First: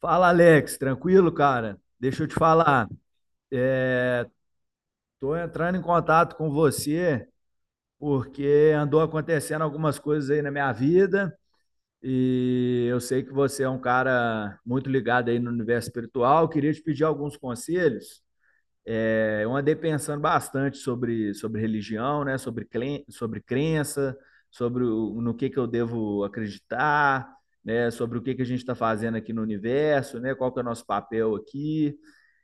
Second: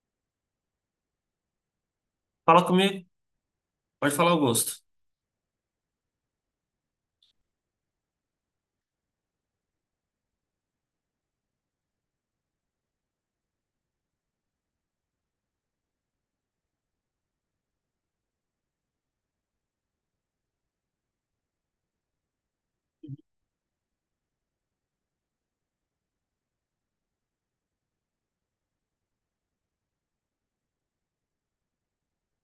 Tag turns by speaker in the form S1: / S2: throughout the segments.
S1: Fala, Alex, tranquilo, cara? Deixa eu te
S2: Fala
S1: falar.
S2: comigo. Pode falar, Augusto.
S1: Tô entrando em contato com você porque andou acontecendo algumas coisas aí na minha vida e eu sei que você é um cara muito ligado aí no universo espiritual. Eu queria te pedir alguns conselhos. Eu andei pensando bastante sobre religião, né? Sobre crença, no que eu devo acreditar, né? Sobre o que que a gente está fazendo aqui no universo, né? Qual que é o nosso papel aqui.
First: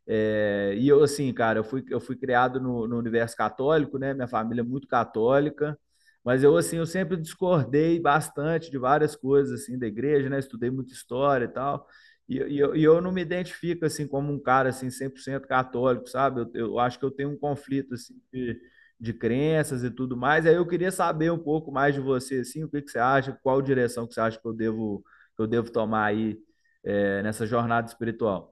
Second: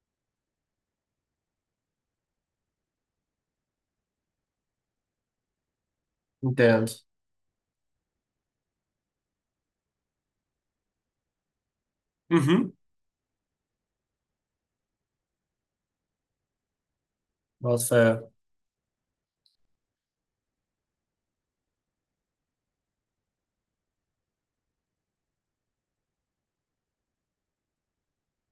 S1: E eu, assim, cara, eu fui criado no universo católico, né? Minha família é muito católica, mas eu, assim, eu
S2: Entendo.
S1: sempre discordei bastante de várias coisas, assim, da igreja, né? Estudei muita história e tal.
S2: Uhum.
S1: E eu não me identifico, assim, como um cara, assim, 100% católico, sabe? Eu acho que eu tenho um conflito,
S2: Nossa,
S1: assim,
S2: fé.
S1: de crenças e tudo mais. Aí eu queria saber um pouco mais de você, assim, o que que você acha, qual direção que você acha que que eu devo tomar aí, nessa jornada espiritual.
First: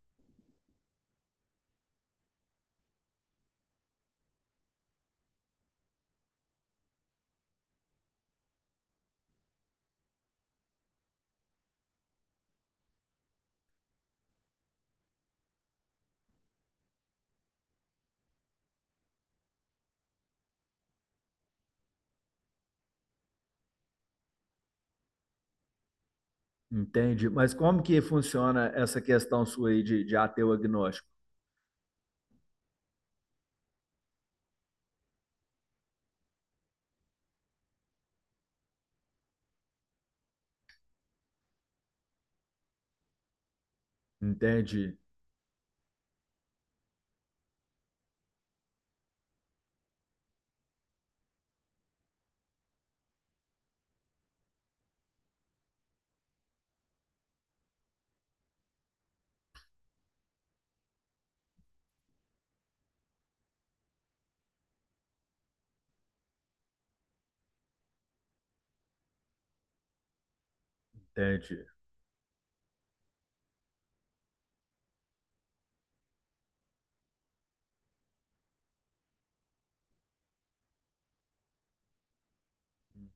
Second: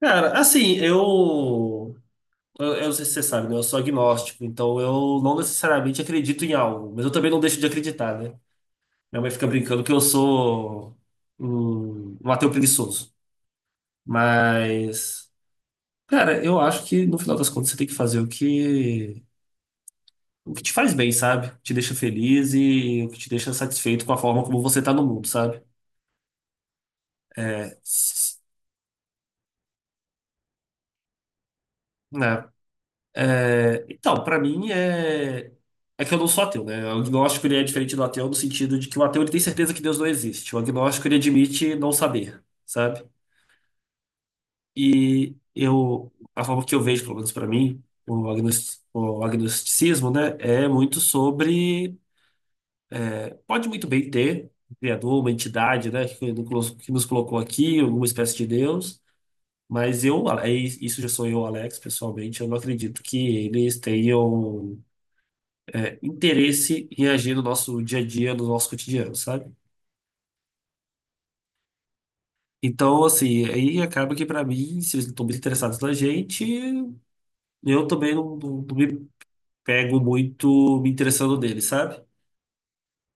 S2: Cara, assim, eu não sei se você sabe, né? Eu sou agnóstico, então eu não necessariamente acredito em algo, mas eu também não deixo de acreditar, né? Minha mãe fica brincando que eu sou um ateu preguiçoso. Mas, cara, eu acho que no final das contas você tem que fazer o que te faz bem, sabe? O que te deixa feliz e o que te deixa satisfeito com a forma como você tá no mundo, sabe?
S1: Entende? Mas como que funciona essa questão sua aí de ateu agnóstico?
S2: Né? É, então, pra mim é que eu não sou ateu, né? O agnóstico ele é diferente do ateu no sentido de que o ateu ele tem certeza que Deus não existe. O agnóstico ele admite não saber, sabe?
S1: Entende?
S2: E eu a forma que eu vejo, pelo menos pra mim, o agnosticismo, né, é muito sobre pode muito bem ter um criador, uma entidade, né, que nos colocou aqui, alguma espécie de Deus. Mas eu, aí, isso já sou eu, Alex, pessoalmente, eu não acredito que eles tenham interesse em agir no nosso dia a dia, no nosso cotidiano, sabe?
S1: Entende?
S2: Então, assim, aí acaba que pra mim, se eles não estão muito interessados na gente, eu também não me pego muito me interessando neles, sabe?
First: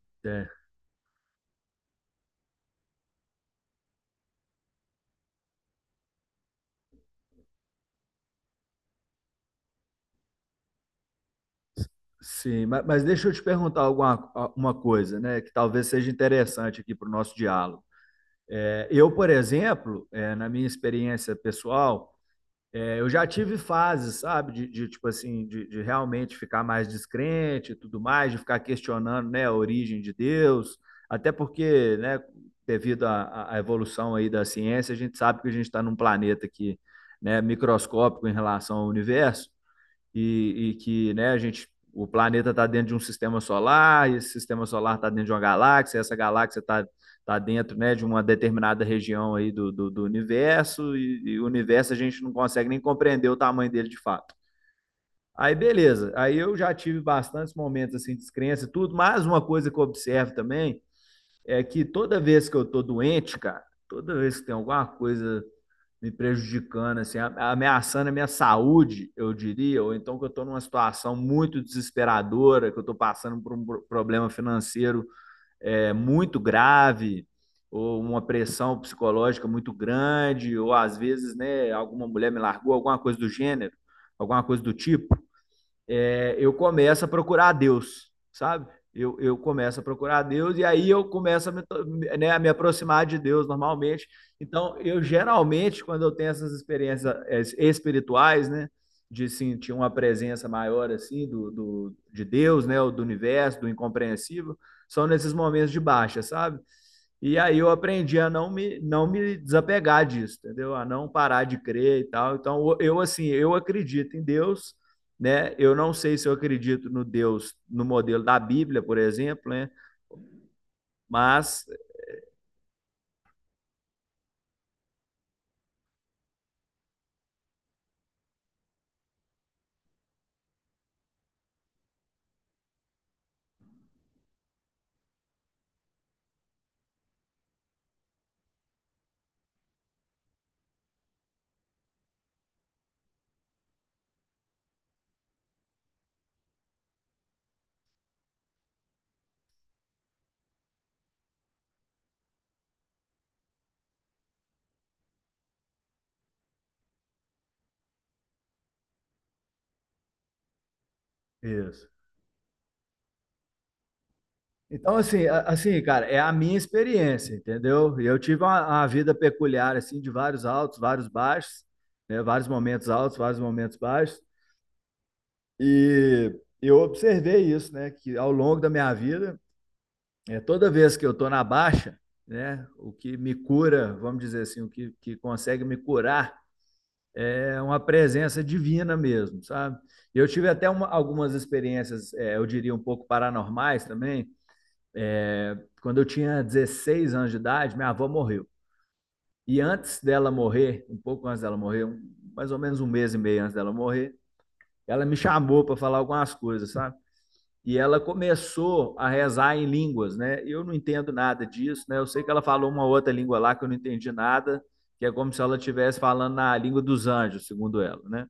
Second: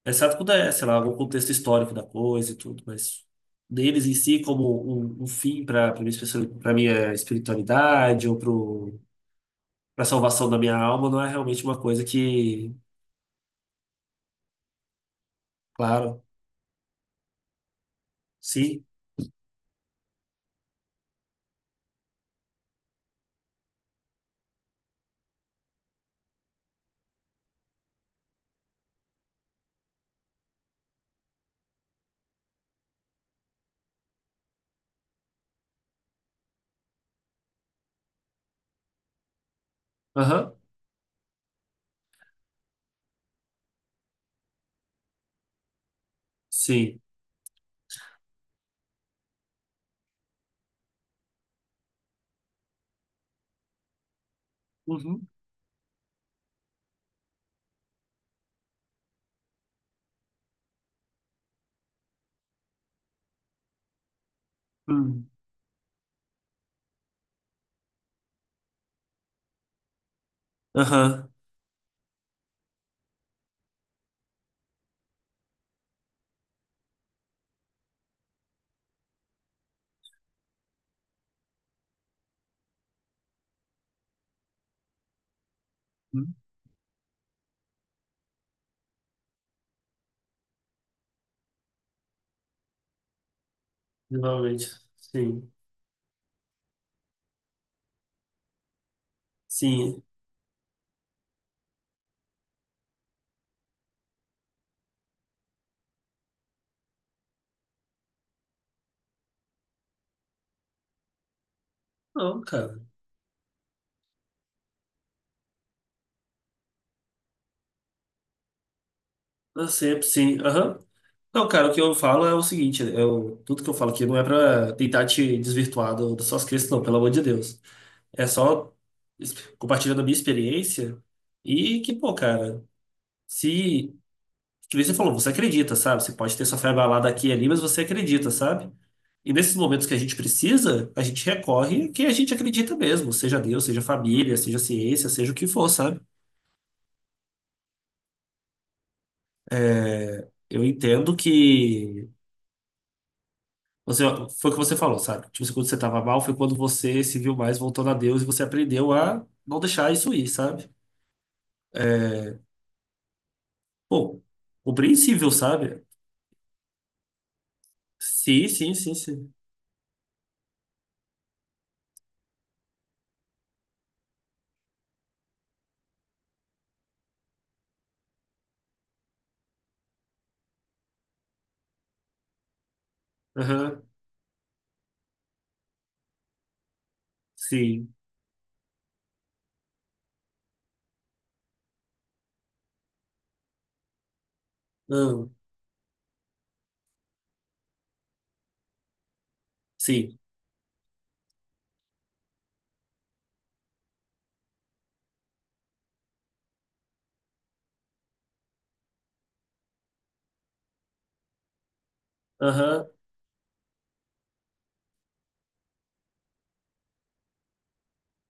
S2: Exceto
S1: É,
S2: quando é, sei lá, algum contexto histórico da coisa e tudo, mas deles em si como um fim para minha espiritualidade ou pra salvação da minha alma, não é realmente uma coisa
S1: Sim,
S2: que...
S1: mas deixa eu te perguntar uma coisa, né, que talvez seja
S2: Claro,
S1: interessante aqui para o nosso diálogo.
S2: sim,
S1: Eu, por exemplo, na minha experiência pessoal, eu já tive fases, sabe, de tipo assim, de, realmente ficar mais descrente e tudo mais, de ficar questionando, né, a origem de Deus, até porque, né, devido à evolução aí da ciência, a gente sabe que a gente está num planeta que, né, microscópico em relação ao universo,
S2: aham,
S1: e que né, a gente, o planeta está dentro de um sistema solar, e esse sistema solar está dentro de uma galáxia, e essa galáxia está
S2: sim,
S1: tá dentro né, de uma determinada região aí do universo, e o universo a gente não consegue nem compreender o tamanho dele de fato.
S2: uhum,
S1: Aí beleza, aí eu já tive bastantes momentos assim de descrença e tudo, mas uma coisa que eu observo também é que toda vez que eu tô doente, cara, toda vez que tem alguma
S2: hum,
S1: coisa me prejudicando, assim, ameaçando a minha saúde, eu diria, ou então que eu estou numa situação
S2: aham.
S1: muito desesperadora, que eu estou passando por um problema financeiro muito grave, ou uma pressão psicológica muito grande, ou às vezes, né, alguma mulher me largou, alguma coisa do gênero, alguma coisa do tipo eu começo a procurar a Deus, sabe? Eu começo a procurar a Deus e aí eu começo né, a me aproximar de Deus normalmente.
S2: Normalmente,
S1: Então, eu
S2: sim.
S1: geralmente, quando eu tenho essas experiências espirituais, né? De sentir uma
S2: Sim.
S1: presença maior, assim, de Deus, né? Ou do universo, do incompreensível, são nesses momentos de baixa, sabe? E aí eu aprendi a não me desapegar disso, entendeu? A não parar de crer e tal.
S2: Não,
S1: Então,
S2: cara.
S1: eu, assim, eu acredito em Deus, né? Eu não sei se eu acredito no Deus no modelo da Bíblia, por exemplo,
S2: Eu
S1: né?
S2: sempre, sim. Aham. Não,
S1: Mas
S2: cara, o que eu falo é o seguinte, eu, tudo que eu falo aqui não é pra tentar te desvirtuar das suas crenças, não, pelo amor de Deus. É só es- compartilhando a minha experiência e que, pô, cara, se, que nem você falou, você acredita, sabe? Você pode ter sua fé abalada aqui e ali, mas você acredita, sabe? E nesses momentos que a gente precisa, a gente recorre a quem a gente acredita mesmo, seja Deus, seja família, seja ciência, seja o que for, sabe? Eu entendo que você foi o que você falou, sabe? Tipo, assim, quando você tava mal, foi quando você se viu mais voltando a Deus e você aprendeu a não deixar isso ir, sabe?
S1: isso.
S2: Pô,
S1: Então assim,
S2: compreensível,
S1: assim,
S2: sabe?
S1: cara, é a minha experiência, entendeu?
S2: Sim, sim,
S1: Uma
S2: sim,
S1: vida
S2: sim.
S1: peculiar assim de vários altos, vários baixos, né? Vários momentos altos, vários momentos baixos e eu observei isso, né? Que ao longo da minha vida, toda vez que eu tô na baixa, né? O que me
S2: Aham,
S1: cura, vamos dizer assim, que consegue me curar é uma
S2: sim.
S1: presença divina mesmo, sabe? Eu tive até uma, algumas experiências, eu diria um pouco paranormais também.
S2: Hum,
S1: É, Quando eu tinha 16 anos de idade, minha avó morreu. E antes
S2: sim.
S1: dela morrer, um pouco antes dela morrer, mais ou menos um mês e meio antes dela morrer, ela me chamou para falar algumas coisas, sabe? E ela começou a rezar em línguas, né? Eu não entendo nada disso, né? Eu sei que ela falou uma
S2: Aham,
S1: outra língua lá que eu não entendi nada, que é como se ela estivesse falando na língua dos anjos, segundo ela, né?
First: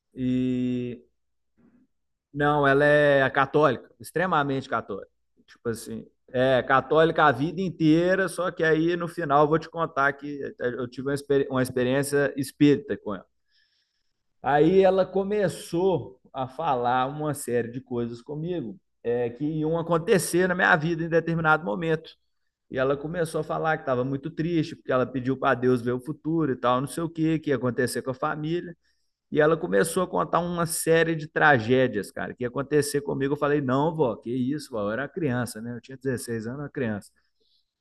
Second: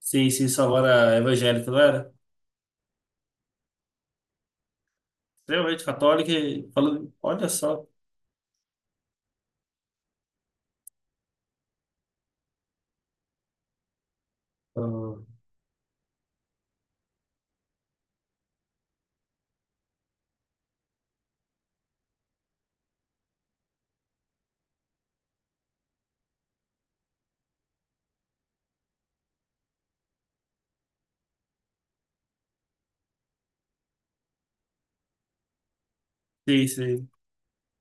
S2: sim, sim. Sua avó
S1: E
S2: era evangélica, não era?
S1: Não, ela é católica, extremamente católica. Tipo
S2: Extremamente
S1: assim,
S2: católica
S1: é
S2: e falando,
S1: católica a
S2: olha
S1: vida
S2: só.
S1: inteira, só que aí no final eu vou te contar que eu tive uma uma experiência espírita com ela. Aí ela
S2: Ah,
S1: começou a falar uma série de coisas comigo, que iam acontecer na minha vida em determinado momento. E ela começou a falar que estava muito triste, porque ela pediu para Deus ver o futuro e tal, não sei o que, que ia acontecer com a família. E ela começou a contar uma série de tragédias, cara, que ia acontecer comigo. Eu falei, não, vó, que isso, vó. Eu era criança, né? Eu tinha 16 anos, eu
S2: sim,
S1: era
S2: sim.
S1: criança.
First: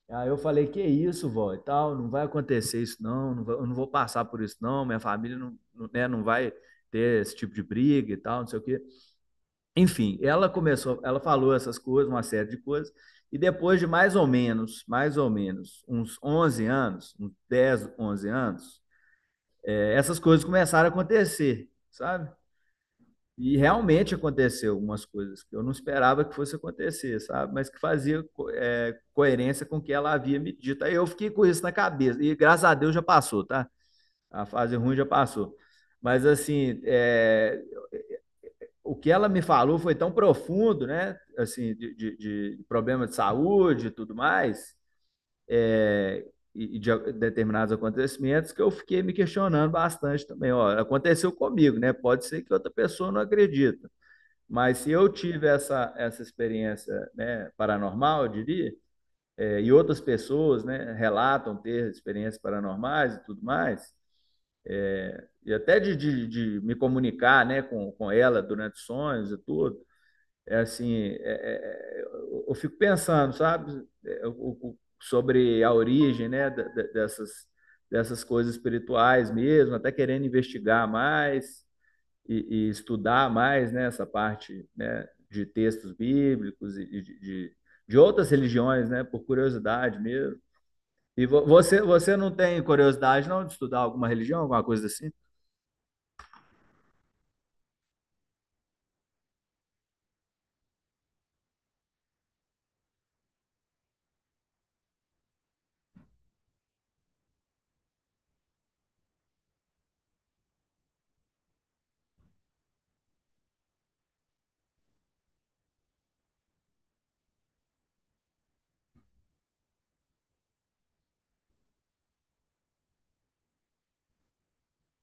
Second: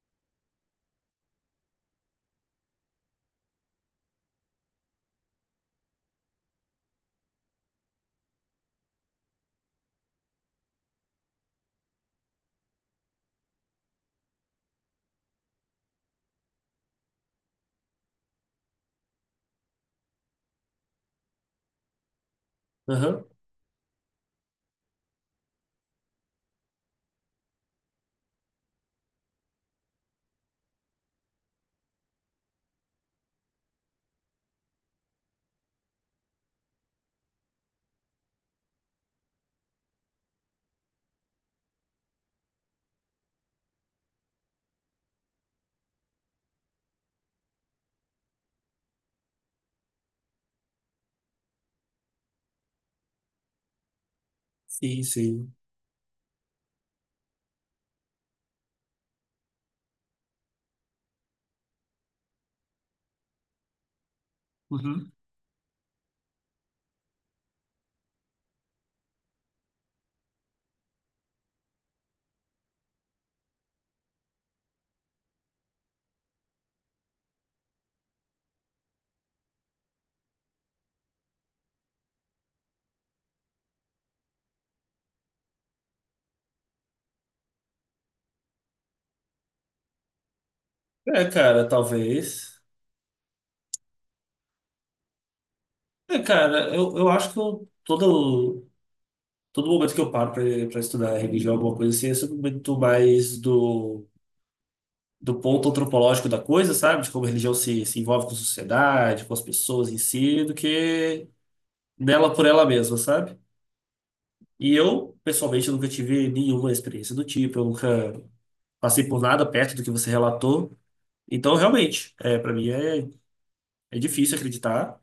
S1: Aí eu falei, que isso, vó, e tal, não vai acontecer isso, não, eu não vou passar por isso, não, minha família não, né, não vai ter esse tipo de briga e tal, não sei o quê. Enfim, ela começou, ela falou essas coisas, uma série de coisas, e depois de mais ou menos, uns 11 anos, uns 10, 11 anos, essas coisas começaram a acontecer, sabe?
S2: Aham,
S1: E realmente aconteceu algumas coisas que eu não esperava que fosse acontecer, sabe? Mas que fazia coerência com o que ela havia me dito. Aí eu fiquei com isso na cabeça. E graças a Deus já passou, tá? A fase ruim já passou. Mas assim, o que ela me falou foi tão profundo, né? Assim, de problema de saúde e tudo mais, é, e de determinados acontecimentos, que eu fiquei me questionando bastante também. Ó, aconteceu comigo, né? Pode ser que outra pessoa não acredite. Mas se
S2: sim,
S1: eu tive
S2: sim.
S1: essa experiência né, paranormal, eu diria, e outras pessoas né, relatam ter experiências paranormais e tudo mais,
S2: Uhum.
S1: e até me comunicar né, com ela durante sonhos e tudo, é assim, é, é, eu fico pensando, sabe, sobre a origem né, dessas, dessas coisas espirituais mesmo, até querendo investigar mais e estudar mais né, essa parte né, de textos bíblicos e de outras religiões, né, por curiosidade mesmo. E
S2: É, cara,
S1: você, você não tem
S2: talvez.
S1: curiosidade não de estudar alguma religião, alguma coisa assim?
S2: É, cara, eu acho que todo momento que eu paro para estudar religião, alguma coisa assim, é sempre muito mais do ponto antropológico da coisa, sabe? De como a religião se envolve com a sociedade, com as pessoas em si, do que nela por ela mesma, sabe? E eu, pessoalmente, eu nunca tive nenhuma experiência do tipo, eu nunca passei por nada perto do que você relatou. Então, realmente, é, para mim é difícil acreditar.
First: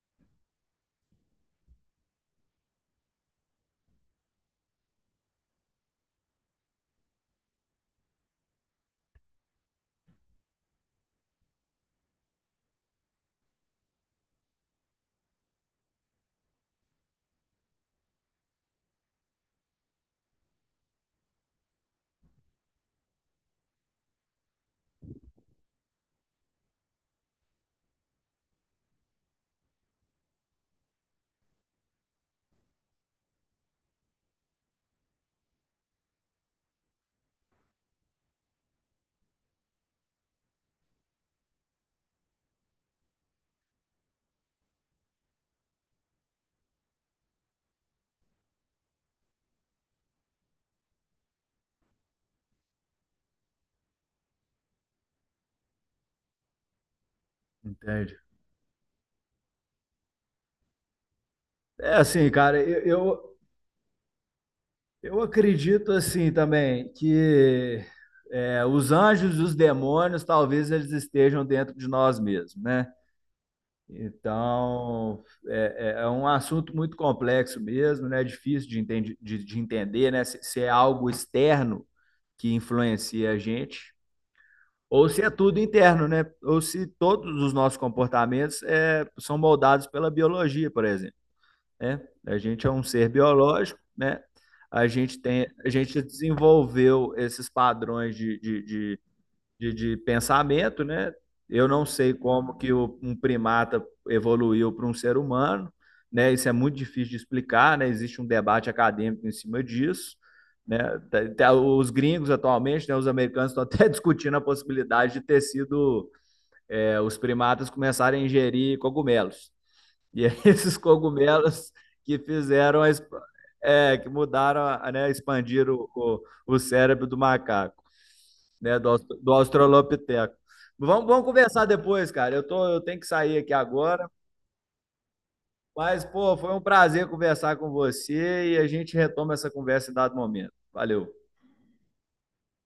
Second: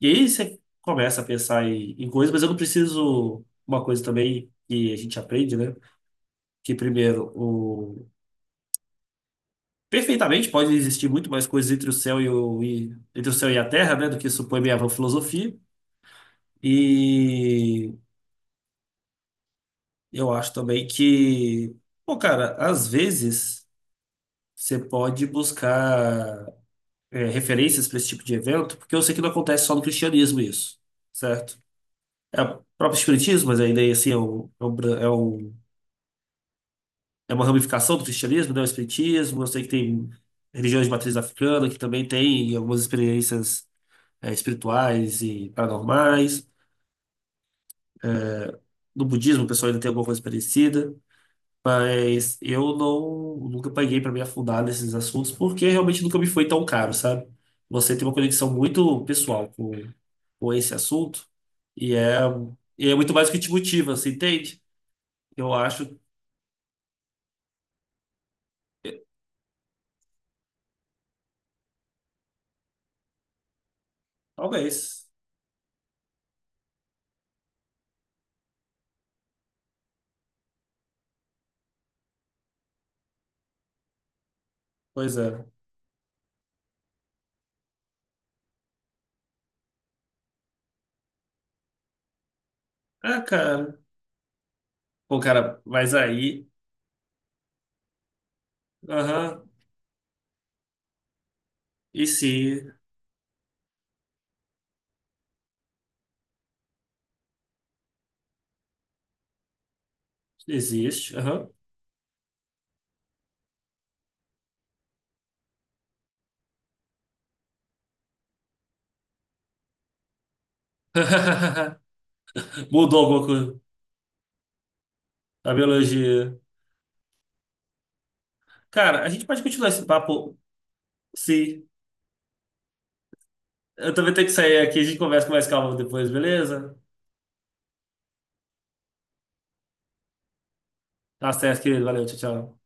S2: E aí você começa a pensar em coisas, mas eu não preciso. Uma coisa também que a gente aprende, né? Que primeiro, o... Perfeitamente, pode existir muito mais coisas entre o céu e a terra, né, do que supõe minha vã filosofia. E eu acho também que, pô, cara, às vezes você pode buscar referências para esse tipo de evento, porque eu sei que não acontece só no cristianismo isso, certo? É o próprio espiritismo, mas ainda assim é uma ramificação do cristianismo, né? O espiritismo, eu sei que tem religiões de matriz africana que também tem algumas experiências espirituais e paranormais. No budismo, o pessoal ainda tem alguma coisa parecida, mas eu não nunca paguei para me afundar nesses assuntos porque realmente nunca me foi tão caro, sabe? Você tem uma
S1: Entende?
S2: conexão muito pessoal com esse assunto
S1: É
S2: e é,
S1: assim, cara,
S2: e é muito mais
S1: eu,
S2: que te motiva, você entende?
S1: eu
S2: Eu acho,
S1: acredito assim também que os anjos e os demônios talvez eles estejam dentro de nós mesmos, né?
S2: talvez.
S1: Então, é um assunto muito complexo mesmo, né? É difícil de, de entender, né? Se é algo externo que influencia a gente, ou
S2: Pois
S1: se é
S2: é.
S1: tudo interno, né? Ou se todos os nossos comportamentos são moldados pela biologia, por exemplo, né? A gente é um ser
S2: Ah,
S1: biológico,
S2: cara.
S1: né? A
S2: Pô,
S1: gente tem,
S2: cara,
S1: a
S2: mas
S1: gente
S2: aí.
S1: desenvolveu esses padrões
S2: Aham.
S1: de pensamento, né? Eu não
S2: E
S1: sei
S2: se
S1: como que um primata evoluiu para um ser humano, né? Isso é muito difícil de explicar, né? Existe um debate acadêmico em cima disso, né?
S2: Existe? Aham.
S1: Os gringos atualmente, né? Os americanos estão até discutindo a possibilidade de ter sido os primatas começarem a ingerir cogumelos. E aí esses cogumelos que fizeram a,
S2: Mudou alguma coisa.
S1: que mudaram, né?
S2: A
S1: Expandiram o
S2: biologia.
S1: o cérebro do macaco né,
S2: Cara, a gente
S1: do
S2: pode continuar esse
S1: Australopiteco.
S2: papo
S1: Vamos conversar
S2: se.
S1: depois, cara. Eu tenho que sair aqui
S2: Eu
S1: agora,
S2: também tenho que sair aqui, a gente conversa com mais calma
S1: mas,
S2: depois,
S1: pô, foi um
S2: beleza?
S1: prazer conversar com você e a gente retoma essa conversa em dado momento. Valeu.
S2: Tá certo, querido. Valeu, tchau, tchau.